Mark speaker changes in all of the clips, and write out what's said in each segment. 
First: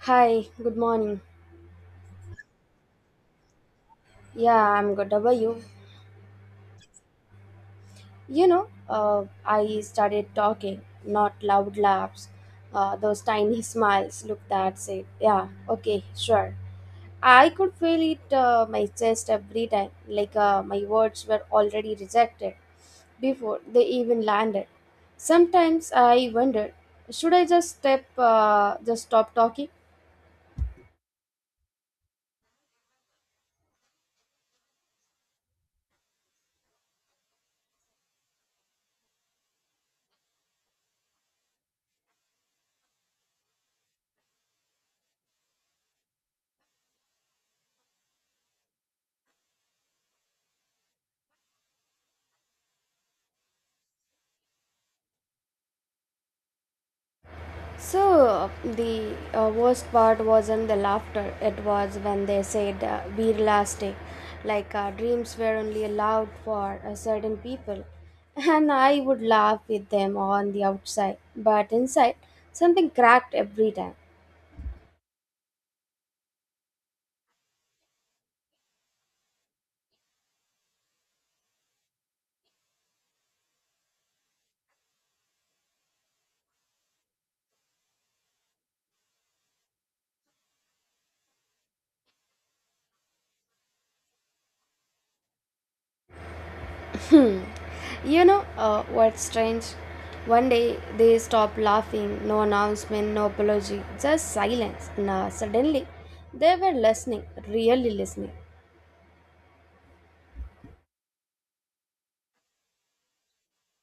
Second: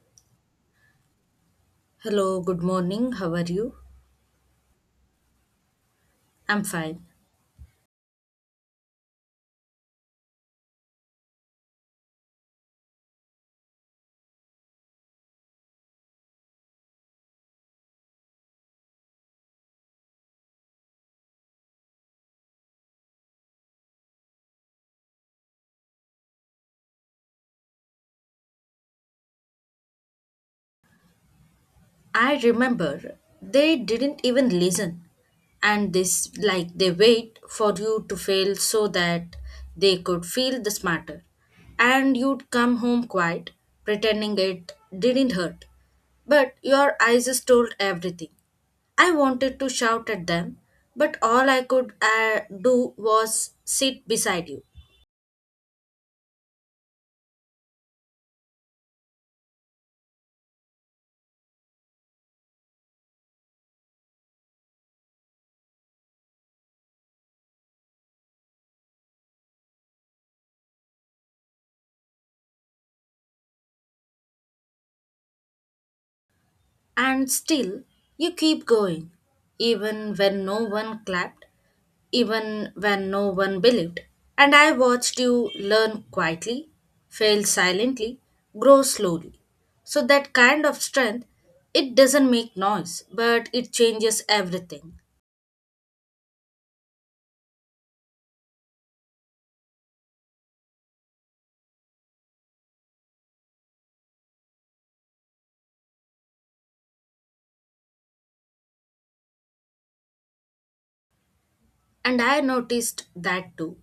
Speaker 1: Hi, good morning.
Speaker 2: Hello, good morning. How are you?
Speaker 1: Yeah, I'm good. How are you?
Speaker 2: I'm fine.
Speaker 1: I started talking, not loud laughs, those tiny smiles. Look, that's it. Yeah, okay, sure. I could feel it my chest every time, like my words were already rejected before they even landed. Sometimes I wondered, should I just stop talking?
Speaker 2: I remember they didn't even listen and this like they wait for you to fail so that they could feel the smarter. And you'd come home quiet, pretending it didn't hurt. But your eyes just told everything. I wanted to shout at them, but all I could do was sit beside you.
Speaker 1: So the worst part wasn't the laughter. It was when they said "we're elastic," like dreams were only allowed for a certain people, and I would laugh with them on the outside, but inside something cracked every time.
Speaker 2: And still, you keep going, even when no one clapped, even when no one believed. And I watched you learn quietly, fail silently, grow slowly. So, that kind of strength, it doesn't make noise, but it changes everything.
Speaker 1: Hmm. You know what's strange? One day they stopped laughing. No announcement, no apology, just silence. Now suddenly, they were listening, really listening.
Speaker 2: And I noticed that too.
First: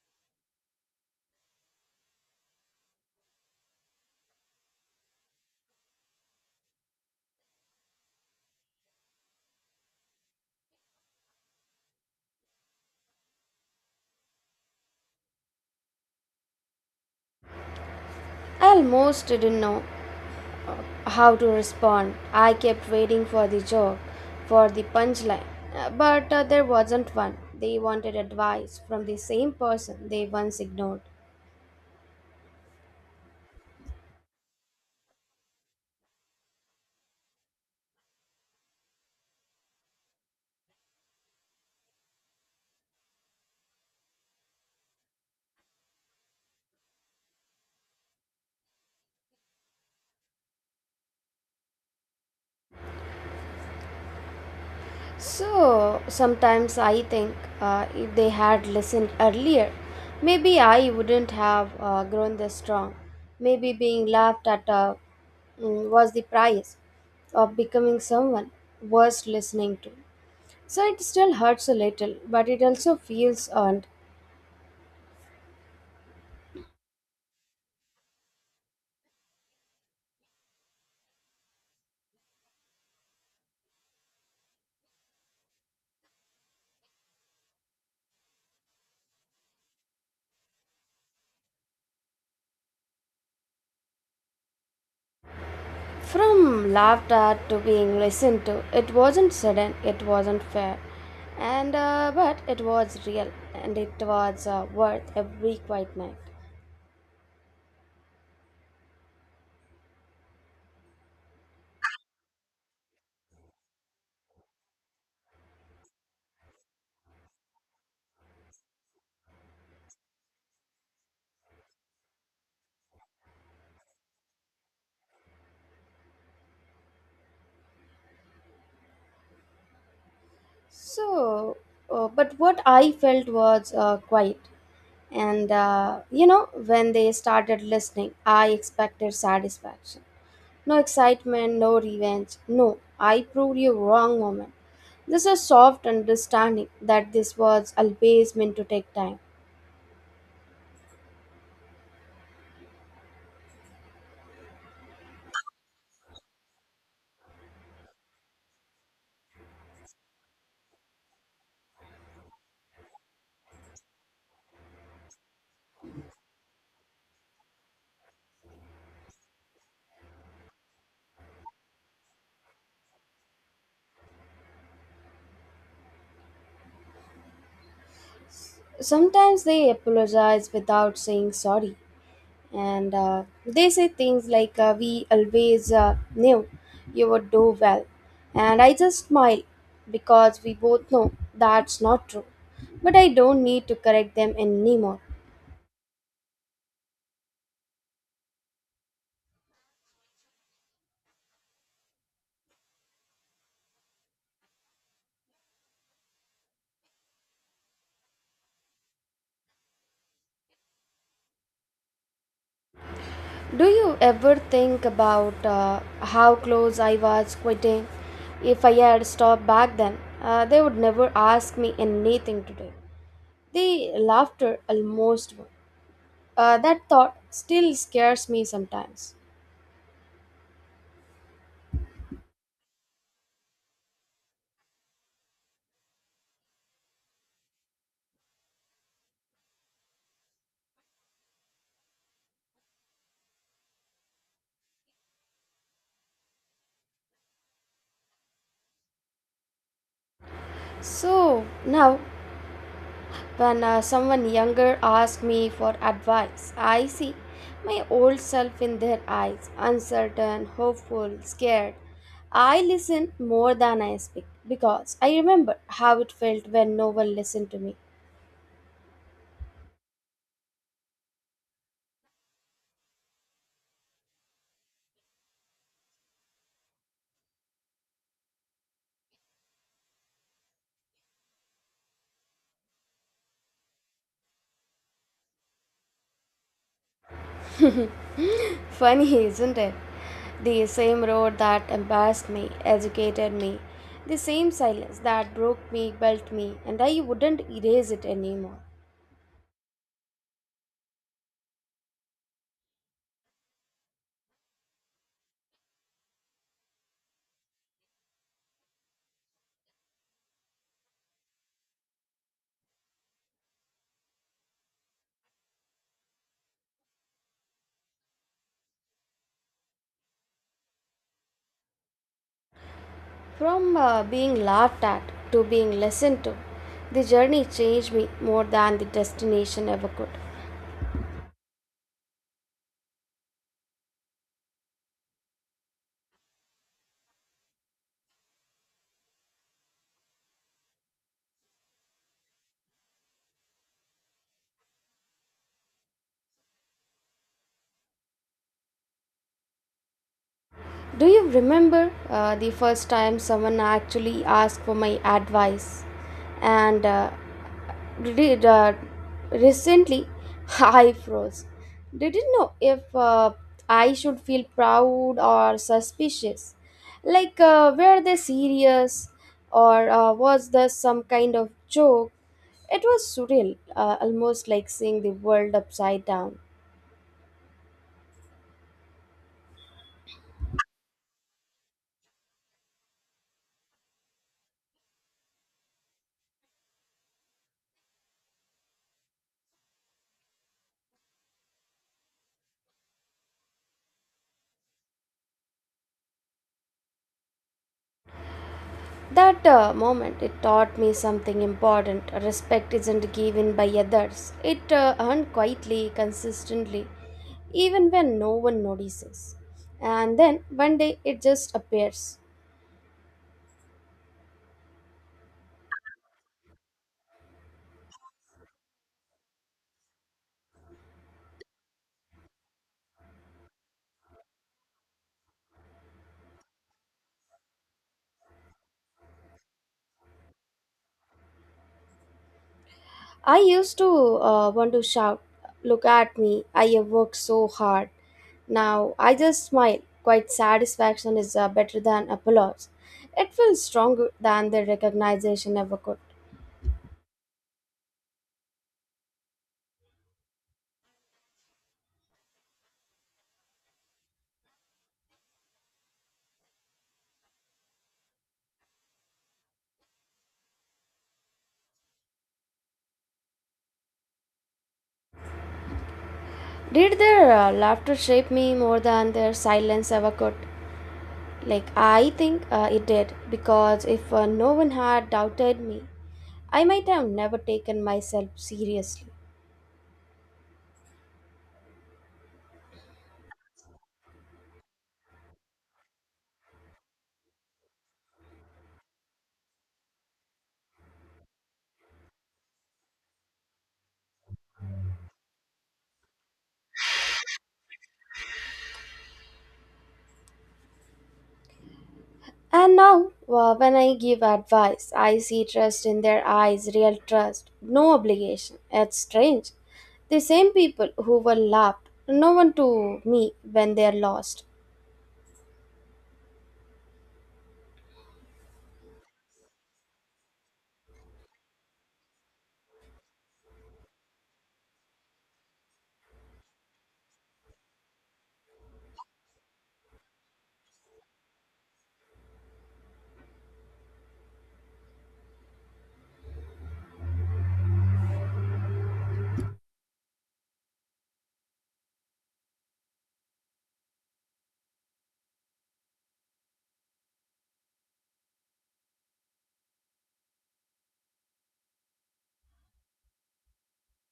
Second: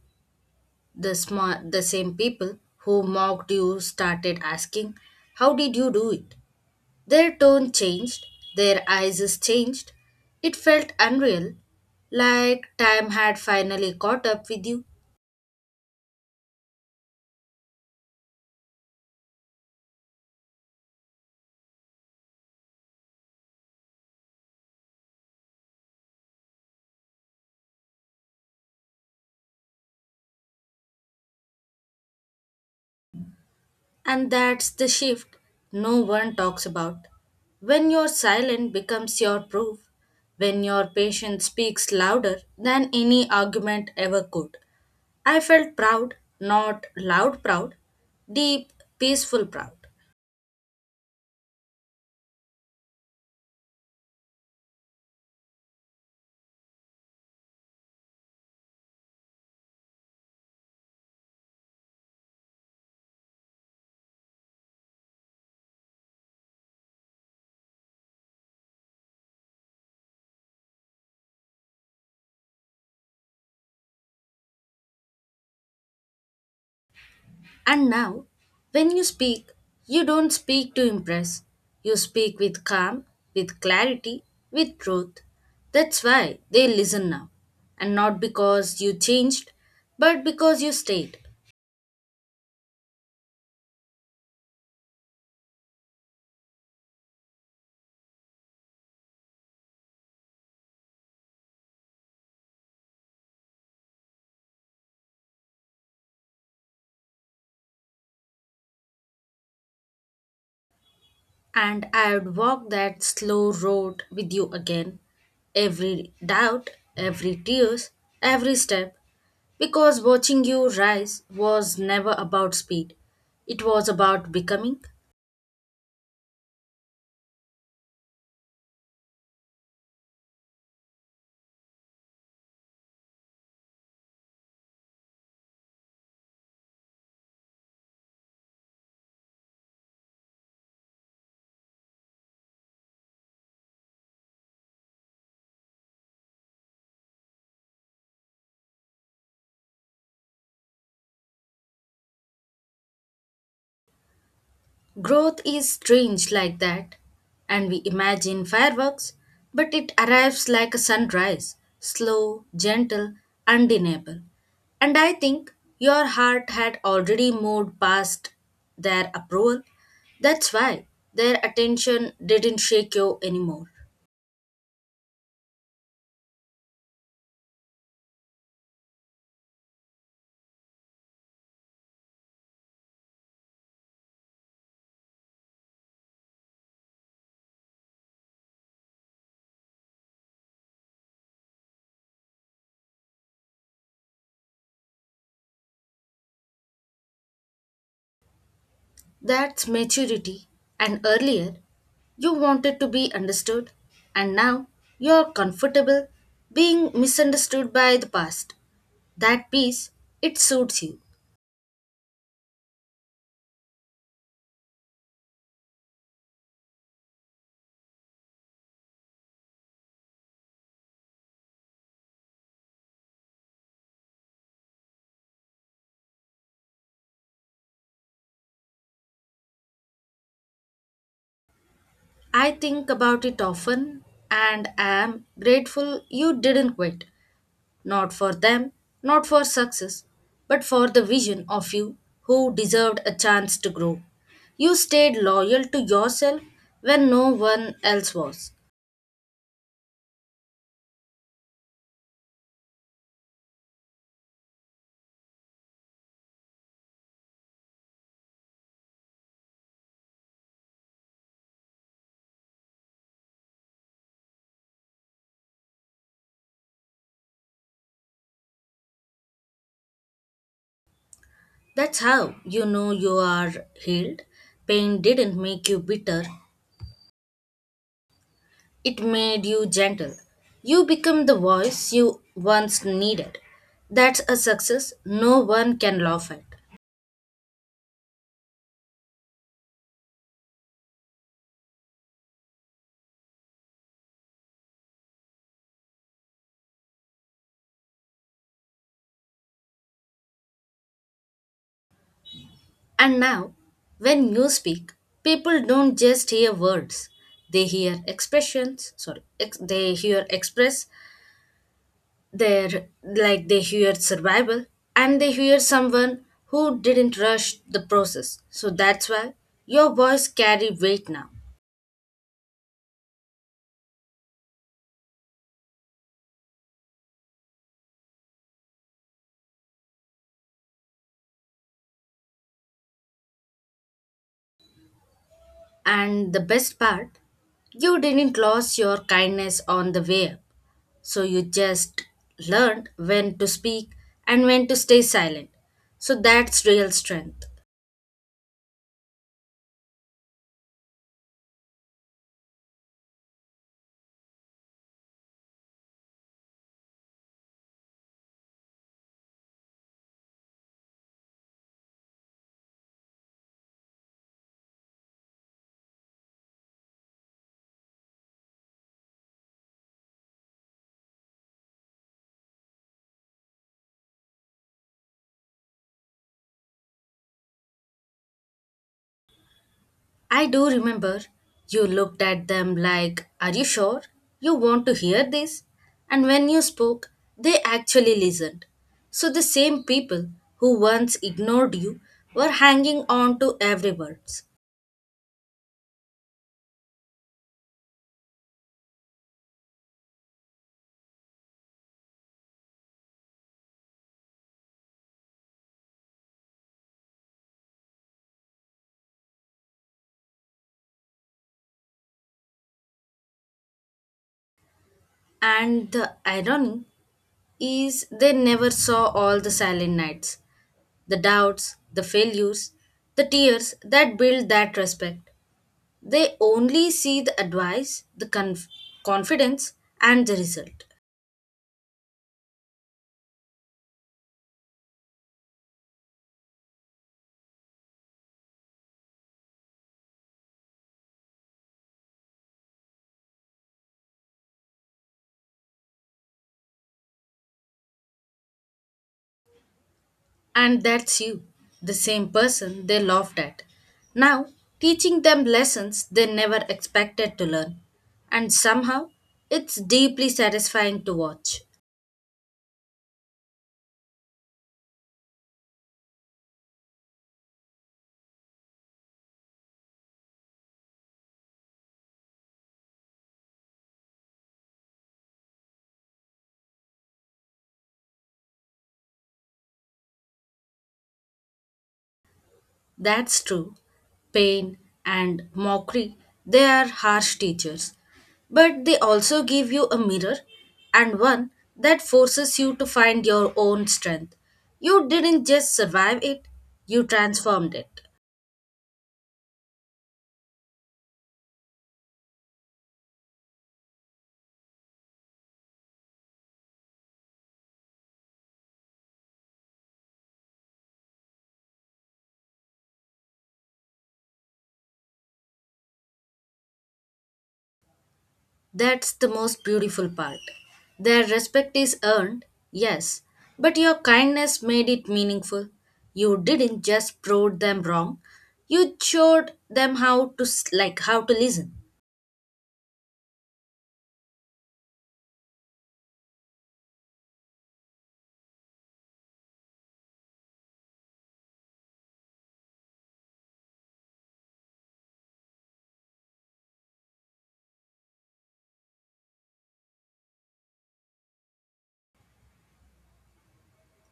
Speaker 2: The same people who mocked you started asking, how did you do it? Their tone changed, their eyes changed. It felt unreal, like time had finally caught up with you,
Speaker 1: I almost didn't know how to respond. I kept waiting for the joke, for the punchline, but there wasn't one. They wanted advice from the same person they once ignored.
Speaker 2: and that's the shift no one talks about. When your silence becomes your proof, when your patient speaks louder than any argument ever could. I felt proud, not loud proud, deep, peaceful proud.
Speaker 1: So sometimes I think if they had listened earlier, maybe I wouldn't have grown this strong. Maybe being laughed at was the price of becoming someone worth listening to. So it still hurts a little, but it also feels earned.
Speaker 2: And now, when you speak, you don't speak to impress. You speak with calm, with clarity, with truth. That's why they listen now. And not because you changed, but because you stayed.
Speaker 1: From laughed at to being listened to, it wasn't sudden, it wasn't fair, and but it was real, and it was worth every quiet night.
Speaker 2: And I would walk that slow road with you again. Every doubt, every tears, every step. Because watching you rise was never about speed. It was about becoming.
Speaker 1: So, but what I felt was quiet, and you know, when they started listening, I expected satisfaction. No excitement, no revenge. No, I proved you wrong moment. This is soft understanding that this was always meant to take time.
Speaker 2: Growth is strange like that, and we imagine fireworks, but it arrives like a sunrise, slow, gentle, undeniable. And I think your heart had already moved past their approval. That's why their attention didn't shake you anymore.
Speaker 1: Sometimes they apologize without saying sorry, and they say things like, we always knew you would do well. And I just smile because we both know that's not true. But I don't need to correct them anymore.
Speaker 2: That's maturity, and earlier you wanted to be understood, and now you're comfortable being misunderstood by the past. That piece, it suits you.
Speaker 1: Do you ever think about how close I was quitting? If I had stopped back then, they would never ask me anything today. The laughter almost won. That thought still scares me sometimes.
Speaker 2: I think about it often and am grateful you didn't quit. Not for them, not for success, but for the vision of you who deserved a chance to grow. You stayed loyal to yourself when no one else was.
Speaker 1: So now, when someone younger asks me for advice, I see my old self in their eyes, uncertain, hopeful, scared. I listen more than I speak because I remember how it felt when no one listened to me.
Speaker 2: That's how you know you are healed. Pain didn't make you bitter, it made you gentle. You become the voice you once needed. That's a success no one can laugh at.
Speaker 1: Funny, isn't it? The same road that embarrassed me, educated me, the same silence that broke me, built me, and I wouldn't erase it anymore.
Speaker 2: And now, when you speak, people don't just hear words. They hear expressions, sorry, they hear express, their like they hear survival, and they hear someone who didn't rush the process. So that's why your voice carry weight now.
Speaker 1: From being laughed at to being listened to, the journey changed me more than the destination ever could.
Speaker 2: And the best part, you didn't lose your kindness on the way up. So you just learned when to speak and when to stay silent. So that's real strength.
Speaker 1: Do you remember the first time someone actually asked for my advice? And uh, re- uh, recently, I froze. Didn't know if I should feel proud or suspicious. Like, were they serious? Or was this some kind of joke? It was surreal, almost like seeing the world upside down.
Speaker 2: I do remember you looked at them like, are you sure you want to hear this? And when you spoke, they actually listened. So the same people who once ignored you were hanging on to every word.
Speaker 1: That moment, it taught me something important. Respect isn't given by others, it earned quietly, consistently, even when no one notices. And then one day it just appears.
Speaker 2: And the irony is they never saw all the silent nights, the doubts, the failures, the tears that build that respect. They only see the advice, the confidence, and the result.
Speaker 1: I used to want to shout, look at me, I have worked so hard. Now I just smile. Quite satisfaction is better than applause. It feels stronger than the recognition ever could.
Speaker 2: And that's you, the same person they laughed at. Now, teaching them lessons they never expected to learn. And somehow, it's deeply satisfying to watch.
Speaker 1: Did their laughter shape me more than their silence ever could? Like, I think it did, because if no one had doubted me, I might have never taken myself seriously.
Speaker 2: That's true. Pain and mockery, they are harsh teachers. But they also give you a mirror and one that forces you to find your own strength. You didn't just survive it, you transformed it.
Speaker 1: And now, when I give advice, I see trust in their eyes, real trust, no obligation. It's strange. The same people who were laughed, no one to me when they're lost.
Speaker 2: That's the most beautiful part. Their respect is earned, yes, but your kindness made it meaningful. You didn't just prove them wrong, you showed them how to how to listen.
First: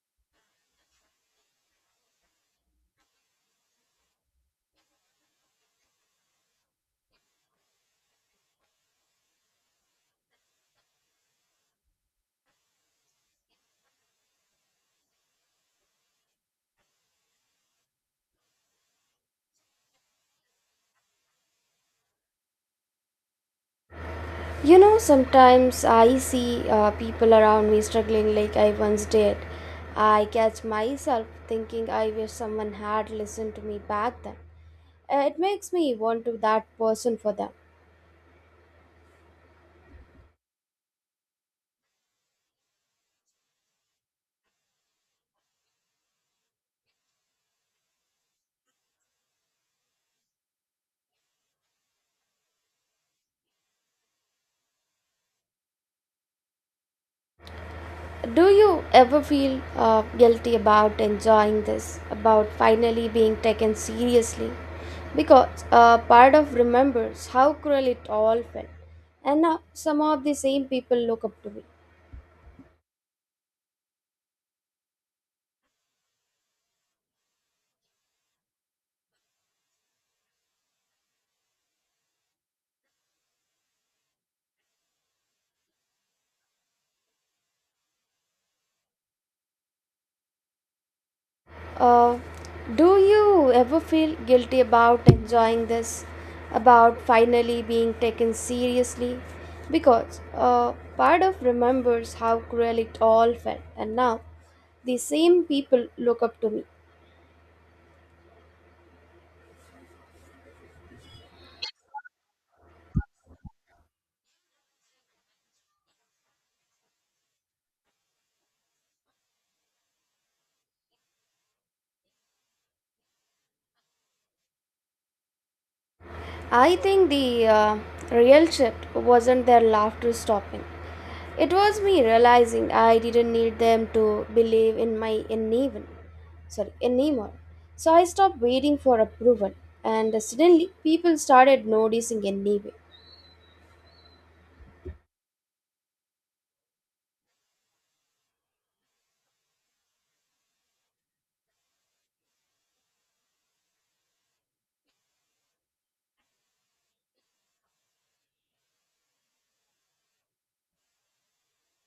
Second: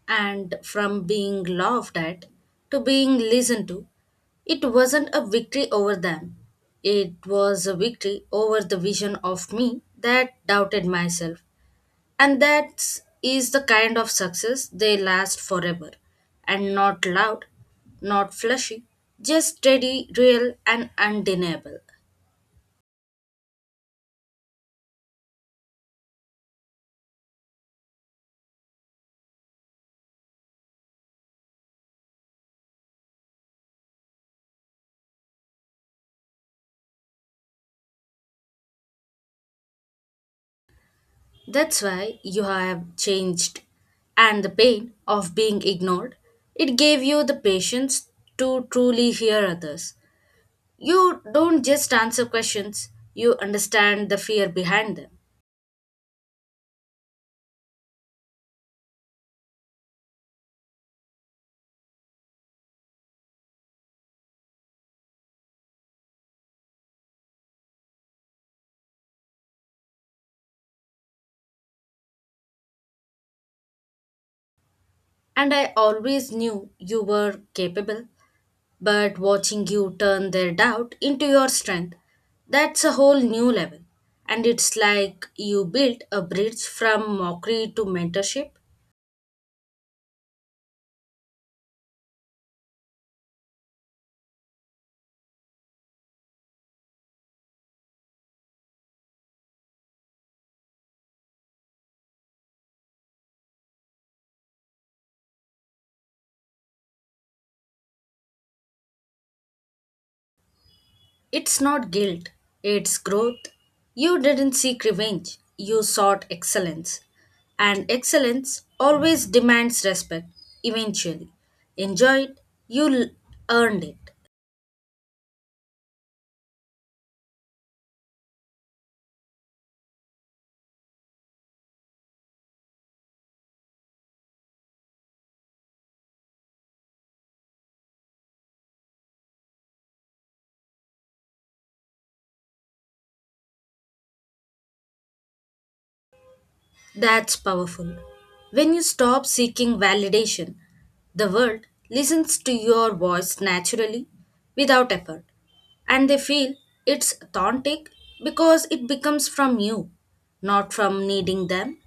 Speaker 2: And from being laughed at to being listened to. It wasn't a victory over them. It was a victory over the vision of me that doubted myself. And that is the kind of success they last forever. And not loud, not flashy, just steady, real, and undeniable.
Speaker 1: You know, sometimes I see people around me struggling like I once did. I catch myself thinking I wish someone had listened to me back then. It makes me want to that person for them.
Speaker 2: That's why you have changed. And the pain of being ignored, it gave you the patience to truly hear others. You don't just answer questions, you understand the fear behind them.
Speaker 1: Do you ever feel guilty about enjoying this, about finally being taken seriously? Because part of remembers how cruel it all felt, and now some of the same people look up to me.
Speaker 2: And I always knew you were capable, but watching you turn their doubt into your strength, that's a whole new level. And it's like you built a bridge from mockery to mentorship.
Speaker 1: Uh, do you ever feel guilty about enjoying this, about finally being taken seriously? Because part of remembers how cruel it all felt, and now the same people look up to me.
Speaker 2: It's not guilt, it's growth. You didn't seek revenge, you sought excellence. And excellence always demands respect, eventually. Enjoy it, you l- earned it.
Speaker 1: I think the real shift wasn't their laughter stopping. It was me realizing I didn't need them to believe in my uneven, sorry, anymore. So I stopped waiting for approval, and suddenly people started noticing anyway.
Speaker 2: That's powerful. When you stop seeking validation, the world listens to your voice naturally, without effort. And they feel it's authentic because it becomes from you, not from needing them.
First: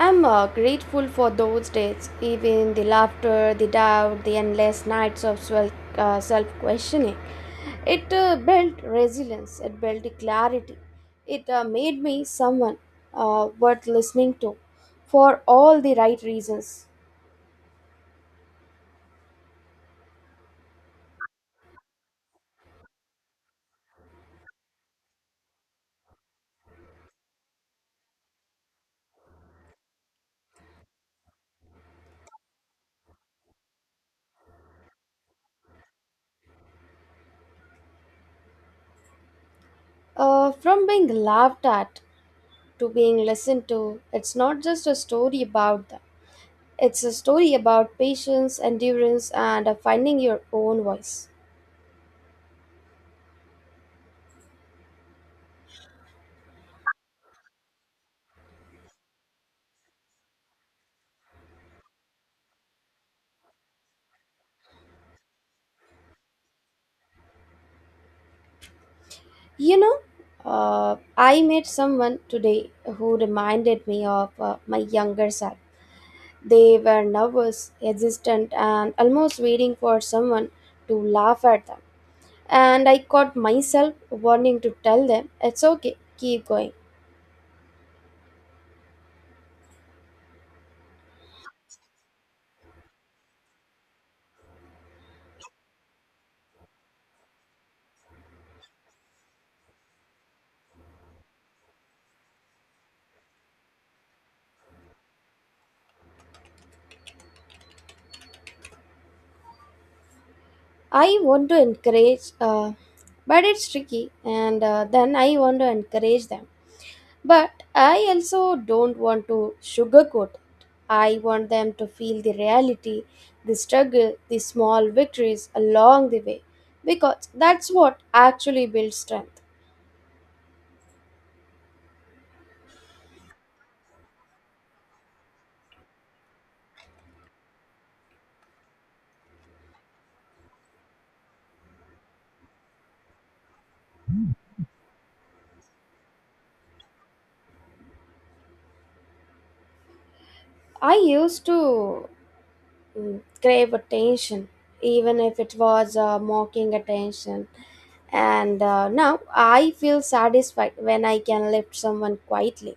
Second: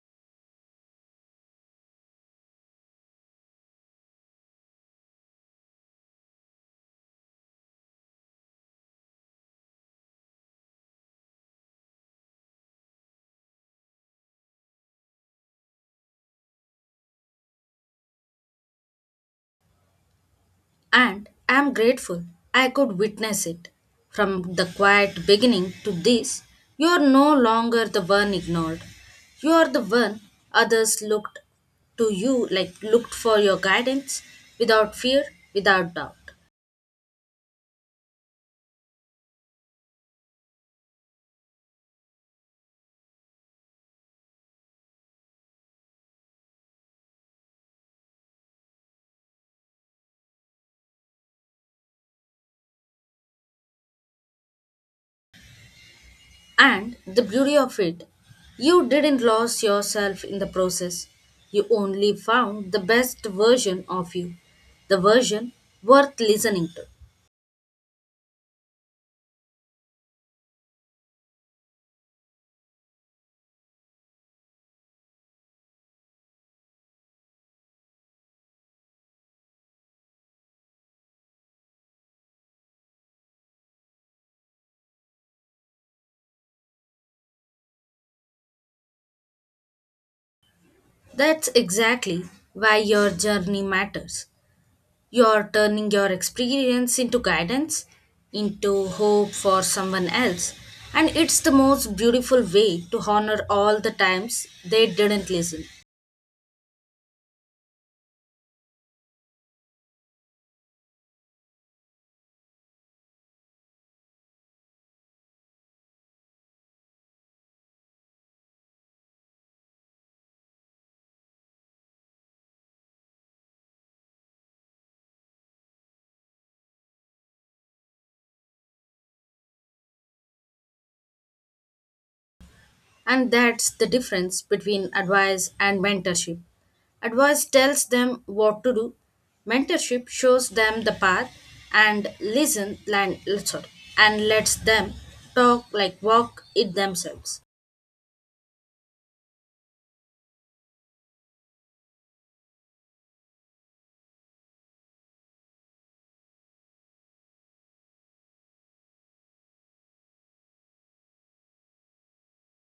Speaker 1: I'm grateful for those days, even the laughter, the doubt, the endless nights of self questioning. It built resilience, it built the clarity, it made me someone worth listening to for all the right reasons.
Speaker 2: And I'm grateful I could witness it. From the quiet beginning to this, you're no longer the one ignored. You're the one others looked to you, like looked for your guidance without fear, without doubt.
Speaker 1: From being laughed at to being listened to, it's not just a story about them, it's a story about patience, endurance, and finding your own voice.
Speaker 2: And the beauty of it, you didn't lose yourself in the process. You only found the best version of you, the version worth listening to.
Speaker 1: You know, I met someone today who reminded me of my younger self. They were nervous, hesitant, and almost waiting for someone to laugh at them. And I caught myself wanting to tell them, it's okay, keep going.
Speaker 2: That's exactly why your journey matters. You're turning your experience into guidance, into hope for someone else. And it's the most beautiful way to honor all the times they didn't listen.
Speaker 1: I want to encourage, but it's tricky, and then I want to encourage them. But I also don't want to sugarcoat. I want them to feel the reality, the struggle, the small victories along the way, because that's what actually builds strength.
Speaker 2: And that's the difference between advice and mentorship. Advice tells them what to do, mentorship shows them the path and sorry, lets them talk like walk it themselves.
Speaker 1: I used to crave attention, even if it was mocking attention. And now I feel satisfied when I can lift someone quietly,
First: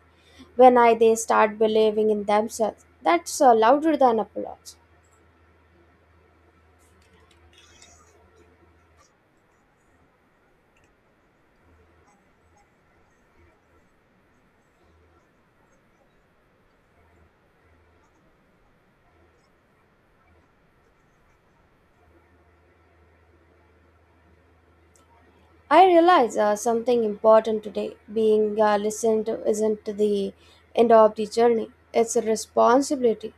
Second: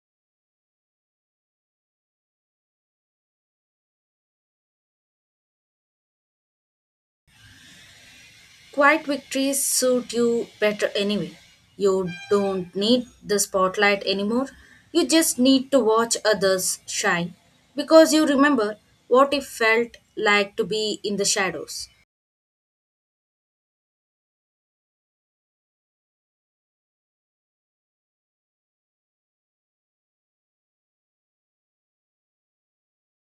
Speaker 1: when I they start believing in themselves. That's louder than applause.
Speaker 2: Quiet victories suit you better anyway. You don't need the spotlight anymore. You just need to watch others shine because you remember what it felt like to be in the shadows.
Speaker 1: I realize something important today. Being listened to isn't the end of the journey, it's a responsibility.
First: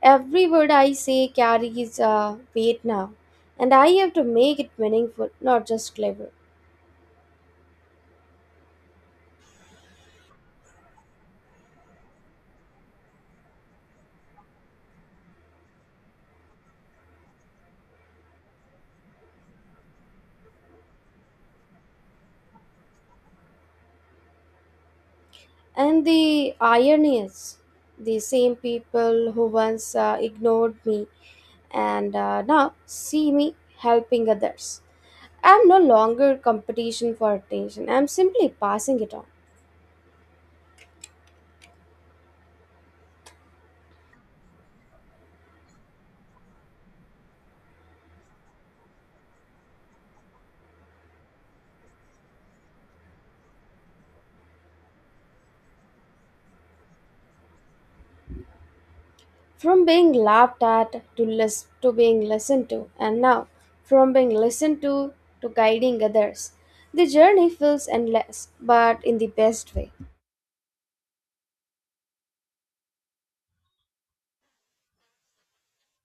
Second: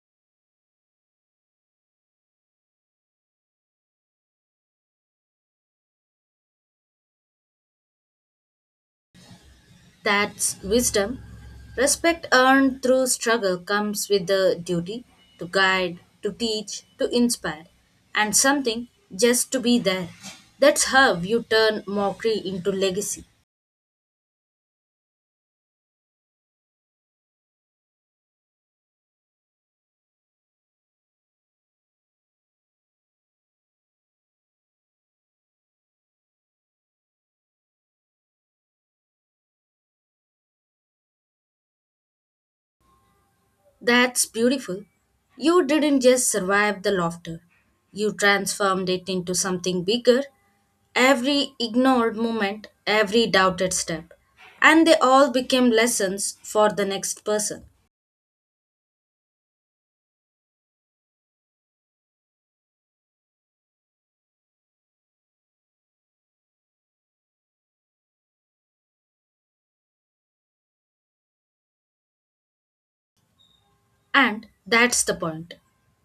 Speaker 1: Every word I say carries weight now, and I have to make it meaningful, not just clever.
Speaker 2: That's wisdom. Respect earned through struggle comes with the duty to guide, to teach, to inspire, and something just to be there. That's how you turn mockery into legacy.
Speaker 1: And the irony is, the same people who once ignored me and now see me helping others. I'm no longer competition for attention, I'm simply passing it on.
Speaker 2: That's beautiful. You didn't just survive the laughter, you transformed it into something bigger. Every ignored moment, every doubted step, and they all became lessons for the next person.
Speaker 1: From being listened to, and now from being listened to guiding others. The journey feels endless, but in the best way.
Speaker 2: And that's the point.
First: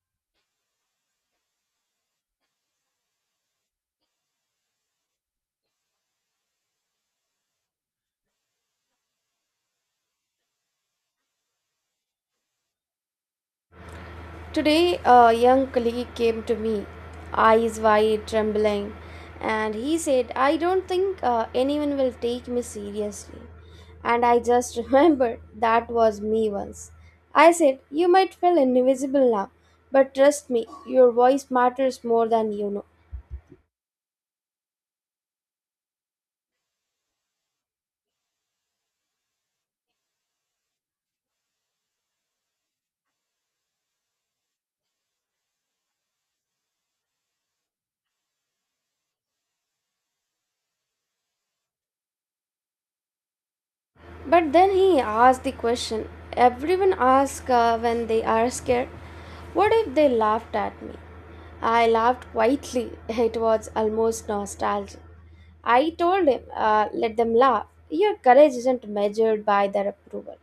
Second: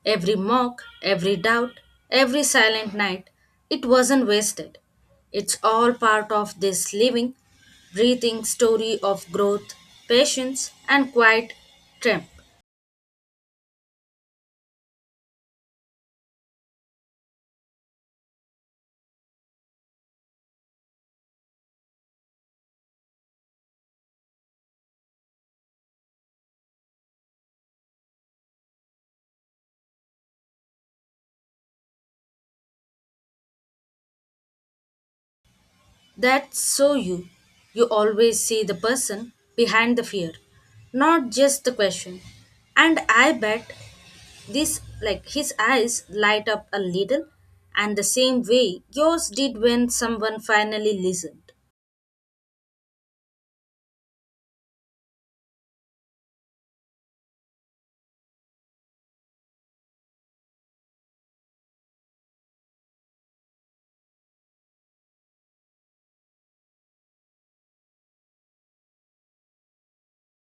Speaker 2: Every mock, every doubt, every silent night, it wasn't wasted. It's all part of this living, breathing story of growth, patience, and quiet triumph.
Speaker 1: Today, a young colleague came to me, eyes wide, trembling, and he said, I don't think anyone will take me seriously. And I just remembered that was me once. I said, you might feel invisible now, but trust me, your voice matters more than you know.
Speaker 2: That's so you. You always see the person behind the fear, not just the question. And I bet this like his eyes light up a little and the same way yours did when someone finally listened.
Speaker 1: But then he asked the question everyone asks when they are scared, what if they laughed at me? I laughed quietly. It was almost nostalgic. I told him, let them laugh. Your courage isn't measured by their approval.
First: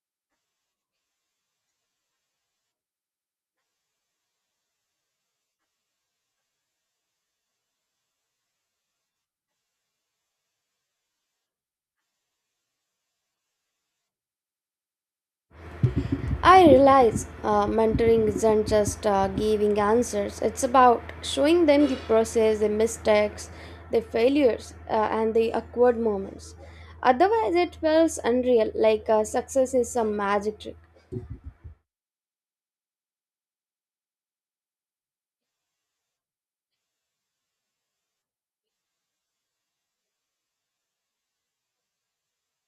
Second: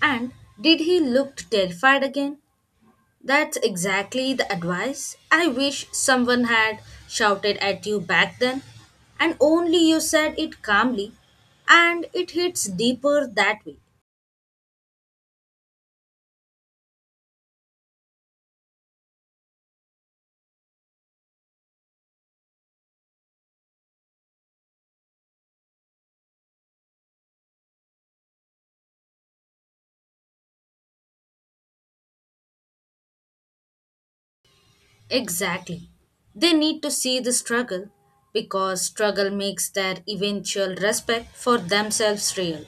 Speaker 2: And did he look terrified again? That's exactly the advice I wish someone had shouted at you back then. And only you said it calmly, and it hits deeper that way.
Speaker 1: I realize mentoring isn't just giving answers, it's about showing them the process, the mistakes, the failures, and the awkward moments. Otherwise, it feels unreal, like success is some magic trick.
Speaker 2: Exactly. They need to see the struggle because struggle makes their eventual respect for themselves real.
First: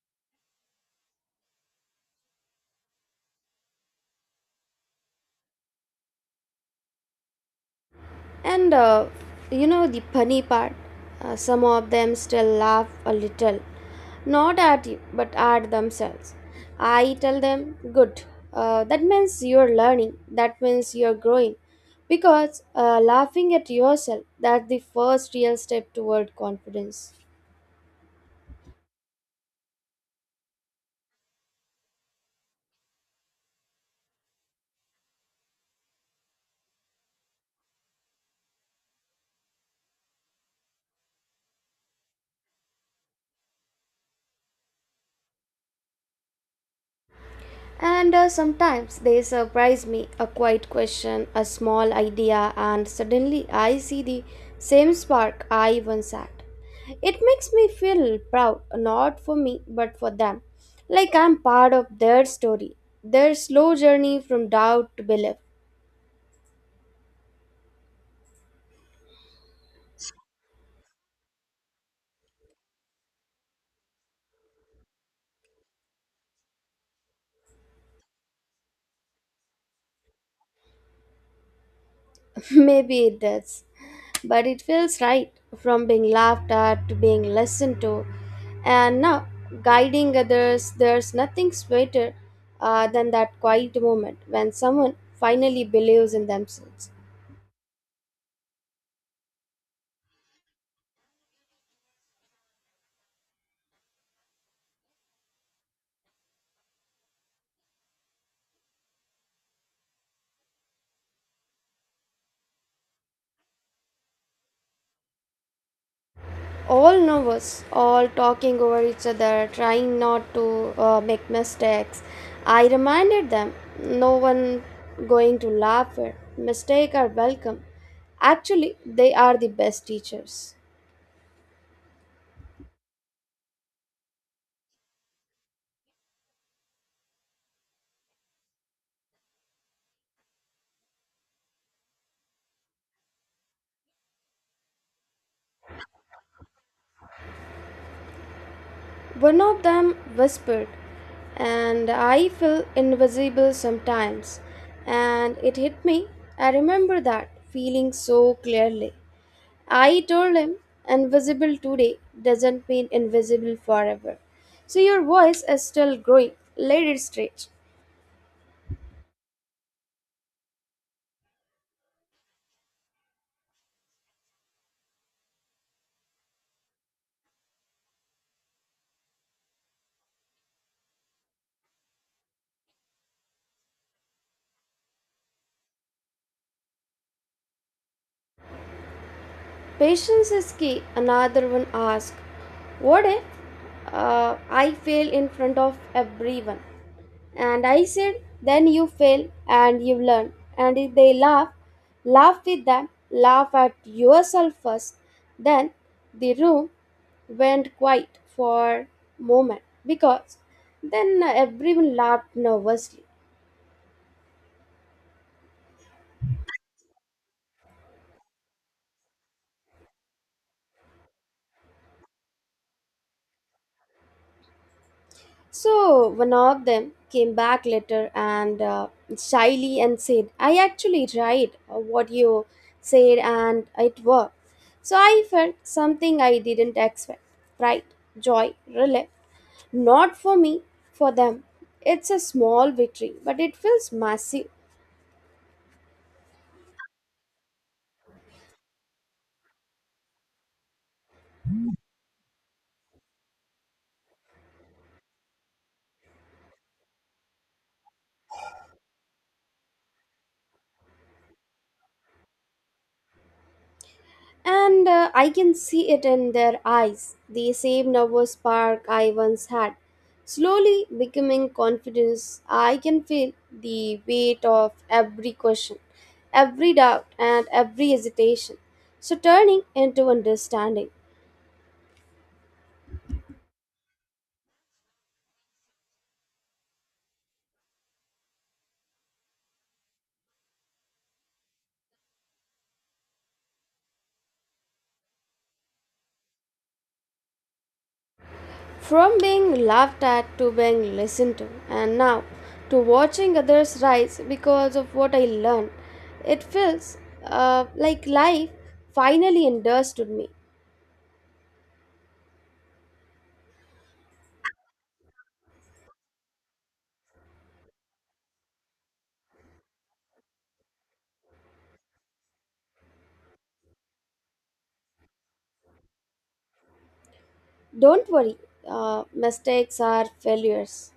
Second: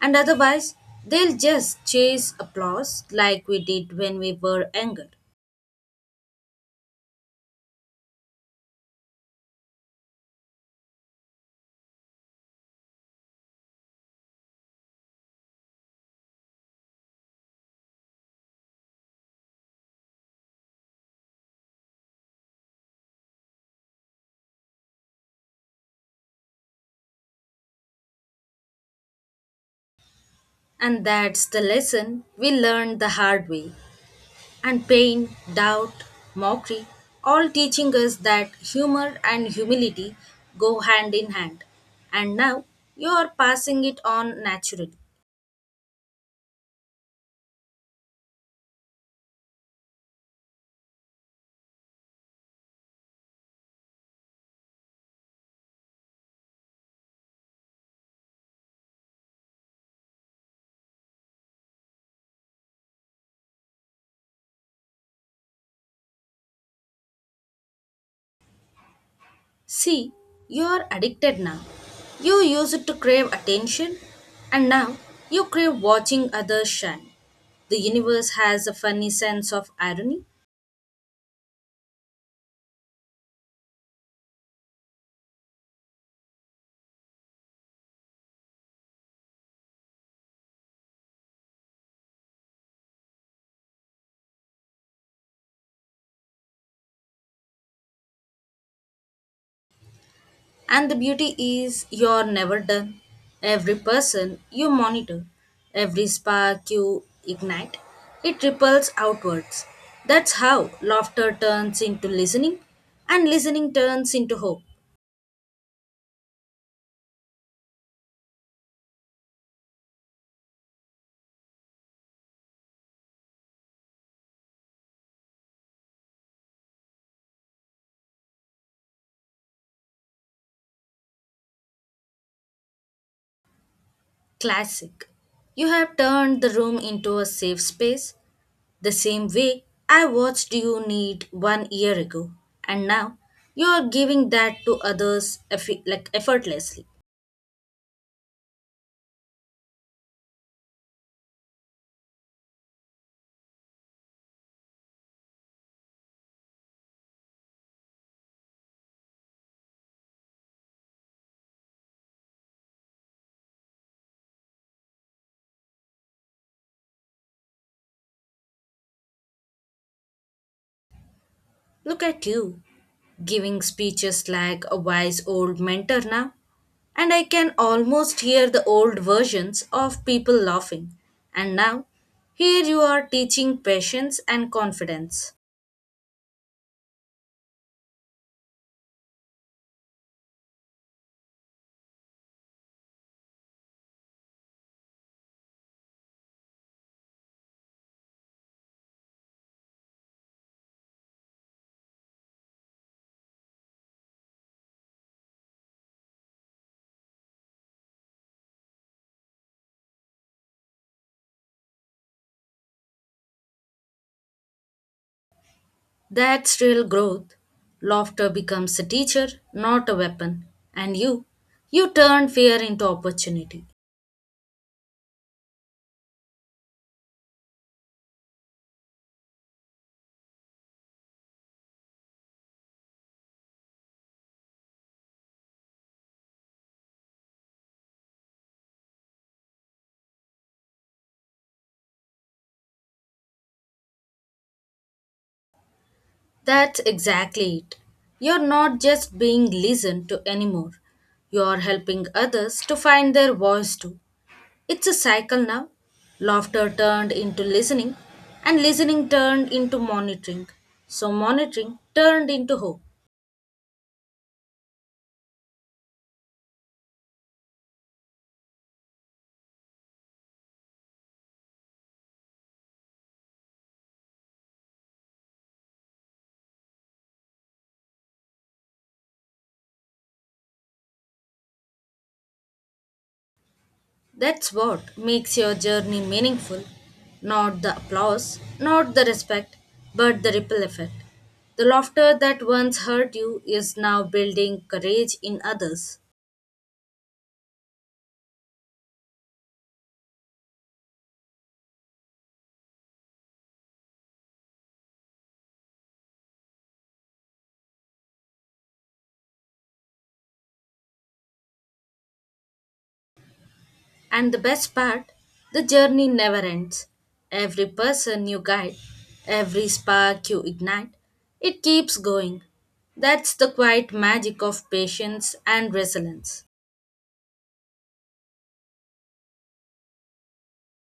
Speaker 2: And otherwise, they'll just chase applause like we did when we were younger.
Speaker 1: And you know the funny part, some of them still laugh a little, not at you, but at themselves. I tell them, good, that means you're learning, that means you're growing. Because laughing at yourself, that's the first real step toward confidence.
Speaker 2: And that's the lesson we learned the hard way. And pain, doubt, mockery, all teaching us that humor and humility go hand in hand. And now you are passing it on naturally.
Speaker 1: And sometimes they surprise me, a quiet question, a small idea, and suddenly I see the same spark I once had. It makes me feel proud, not for me, but for them. Like I'm part of their story, their slow journey from doubt to belief.
Speaker 2: See, you're addicted now. You used to crave attention, and now you crave watching others shine. The universe has a funny sense of irony,
Speaker 1: Maybe it does. But it feels right, from being laughed at to being listened to. And now, guiding others, there's nothing sweeter than that quiet moment when someone finally believes in themselves.
Speaker 2: and the beauty is you're never done. Every person you monitor, every spark you ignite, it ripples outwards. That's how laughter turns into listening, and listening turns into hope.
Speaker 1: All nervous, all talking over each other, trying not to make mistakes. I reminded them no one going to laugh at. Mistakes are welcome. Actually, they are the best teachers.
Speaker 2: Classic. You have turned the room into a safe space. The same way I watched you need one year ago, and now you are giving that to others effortlessly.
Speaker 1: One of them whispered, and I feel invisible sometimes. And it hit me. I remember that feeling so clearly. I told him, invisible today doesn't mean invisible forever. So your voice is still growing. Let it stretch.
Speaker 2: Look at you, giving speeches like a wise old mentor now. And I can almost hear the old versions of people laughing. And now, here you are teaching patience and confidence.
Speaker 1: Patience is key. Another one asked, what if I fail in front of everyone? And I said, then you fail and you learn. And if they laugh, laugh with them, laugh at yourself first. Then the room went quiet for a moment because then everyone laughed nervously.
Speaker 2: That's real growth. Laughter becomes a teacher, not a weapon. And you turn fear into opportunity.
Speaker 1: So one of them came back later and shyly and said, I actually tried what you said and it worked. So I felt something I didn't expect, pride, joy, relief. Not for me, for them. It's a small victory, but it feels massive.
Speaker 2: That's exactly it. You're not just being listened to anymore. You're helping others to find their voice too. It's a cycle now. Laughter turned into listening, and listening turned into monitoring. So, monitoring turned into hope.
Speaker 1: And I can see it in their eyes, the same nervous spark I once had. Slowly becoming confidence, I can feel the weight of every question, every doubt, and every hesitation. So turning into understanding.
Speaker 2: That's what makes your journey meaningful. Not the applause, not the respect, but the ripple effect. The laughter that once hurt you is now building courage in others.
Speaker 1: From being laughed at to being listened to, and now to watching others rise because of what I learned, it feels like life finally understood me.
Speaker 2: And the best part, the journey never ends. Every person you guide, every spark you ignite, it keeps going. That's the quiet magic of patience and resilience.
Speaker 1: Don't worry, mistakes are failures.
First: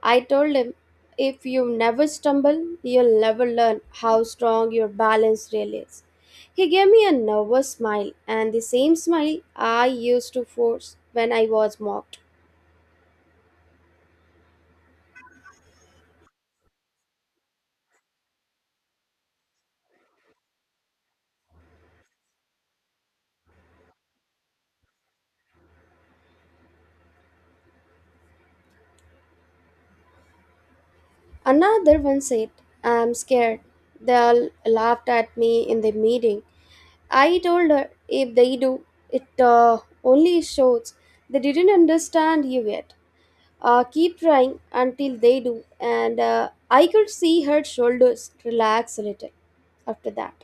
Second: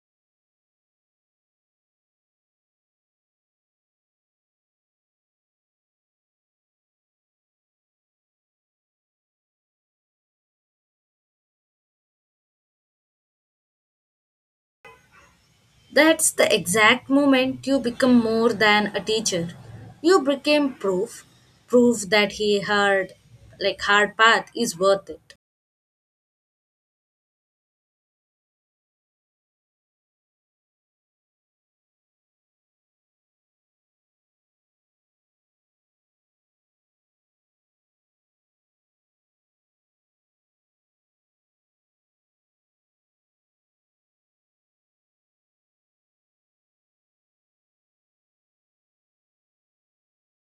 Speaker 1: I told him, if you never stumble, you'll never learn how strong your balance really is. He gave me a nervous smile and the same smile I used to force when I was mocked.
Speaker 2: That's the exact moment you become more than a teacher. You became proof, proof that he hard, like hard path is worth it.
Speaker 1: Another one said, I'm scared. They all laughed at me in the meeting. I told her, if they do, it only shows they didn't understand you yet. Keep trying until they do, and I could see her shoulders relax a little after that.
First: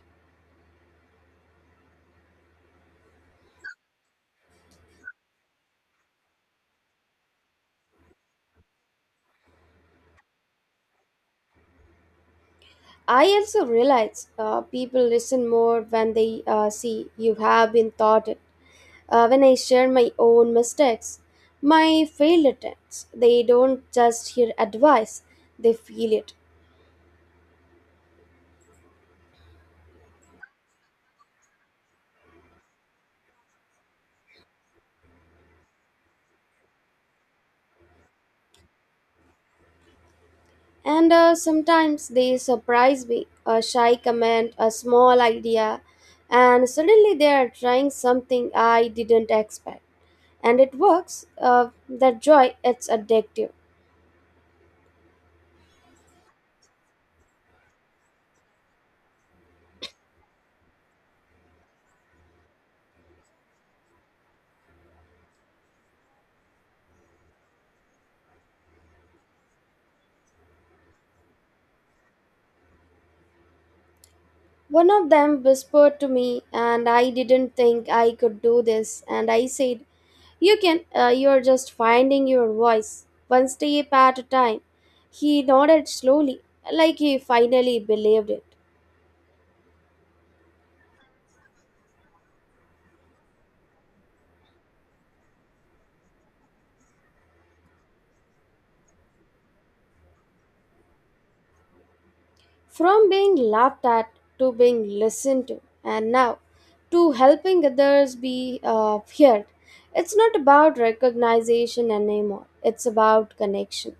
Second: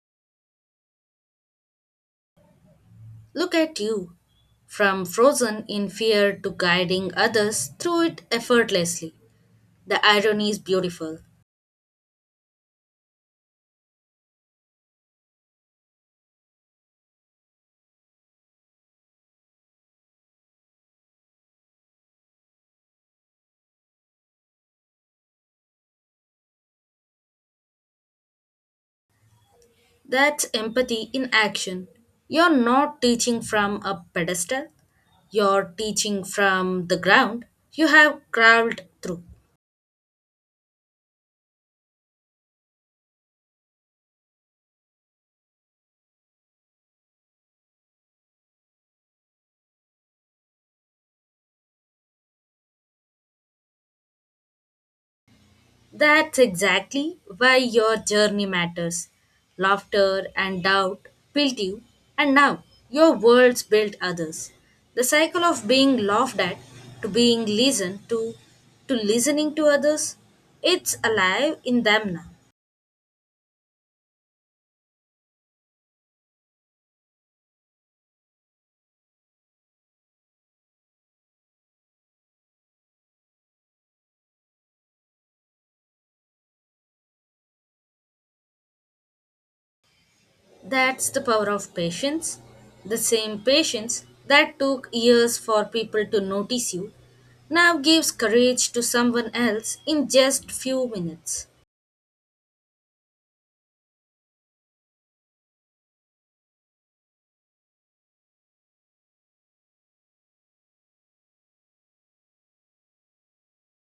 Speaker 2: Look at you, from frozen in fear to guiding others through it effortlessly. The irony is beautiful.
Speaker 1: I also realized people listen more when they see you have been taught it, when I share my own mistakes, my failed attempts, they don't just hear advice, they feel it.
Speaker 2: That's empathy in action. You're not teaching from a pedestal, you're teaching from the ground you have crawled through.
Speaker 1: And sometimes they surprise me, a shy comment, a small idea, and suddenly they are trying something I didn't expect and it works. That joy, it's addictive.
Speaker 2: That's exactly why your journey matters. Laughter and doubt built you, and now your world's built others. The cycle of being laughed at to being listened to listening to others, it's alive in them now.
Speaker 1: One of them whispered to me, and I didn't think I could do this. And I said, you can, you're just finding your voice, one step at a time. He nodded slowly, like he finally believed it.
Speaker 2: That's the power of patience. The same patience that took years for people to notice you now gives courage to someone else in just few minutes.
Speaker 1: From being laughed at to being listened to, and now to helping others be heard. It's not about recognition anymore, it's about connection.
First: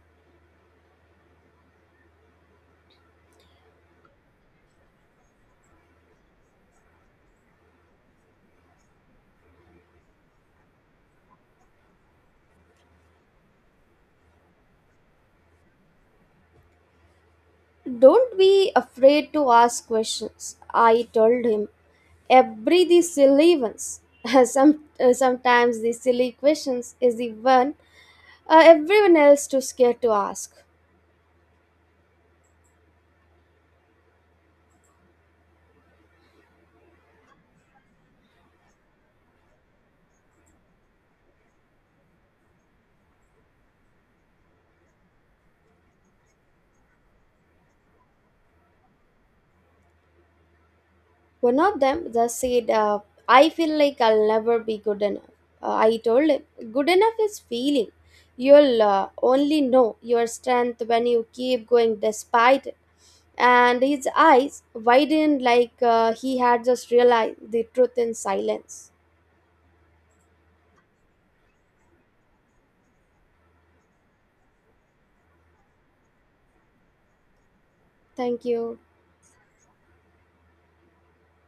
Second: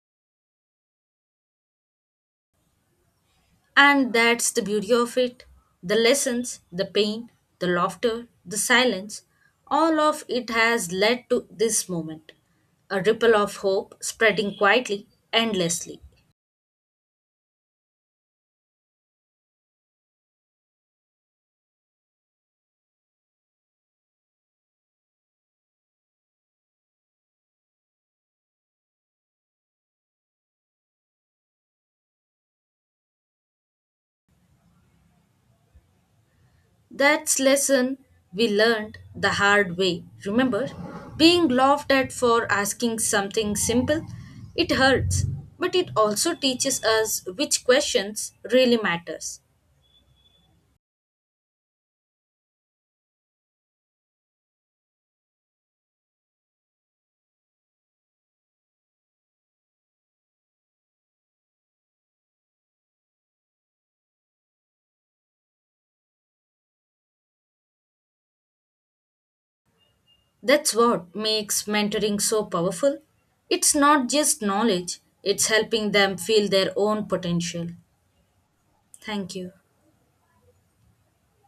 Speaker 2: And that's the beauty of it. The lessons, the pain, the laughter, the silence, all of it has led to this moment. A ripple of hope spreading quietly, endlessly.
Speaker 1: Don't be afraid to ask questions, I told him. Every the silly ones. Some, sometimes the silly questions is the one everyone else too scared to ask.
Speaker 2: That's lesson we learned the hard way. Remember, being laughed at for asking something simple, it hurts, but it also teaches us which questions really matters.
Speaker 1: One of them just said, I feel like I'll never be good enough. I told him, good enough is feeling. You'll only know your strength when you keep going despite it. And his eyes widened like he had just realized the truth in silence.
Speaker 2: That's what makes mentoring so powerful. It's not just knowledge, it's helping them feel their own potential.
Speaker 1: Thank you.
Speaker 2: Thank you.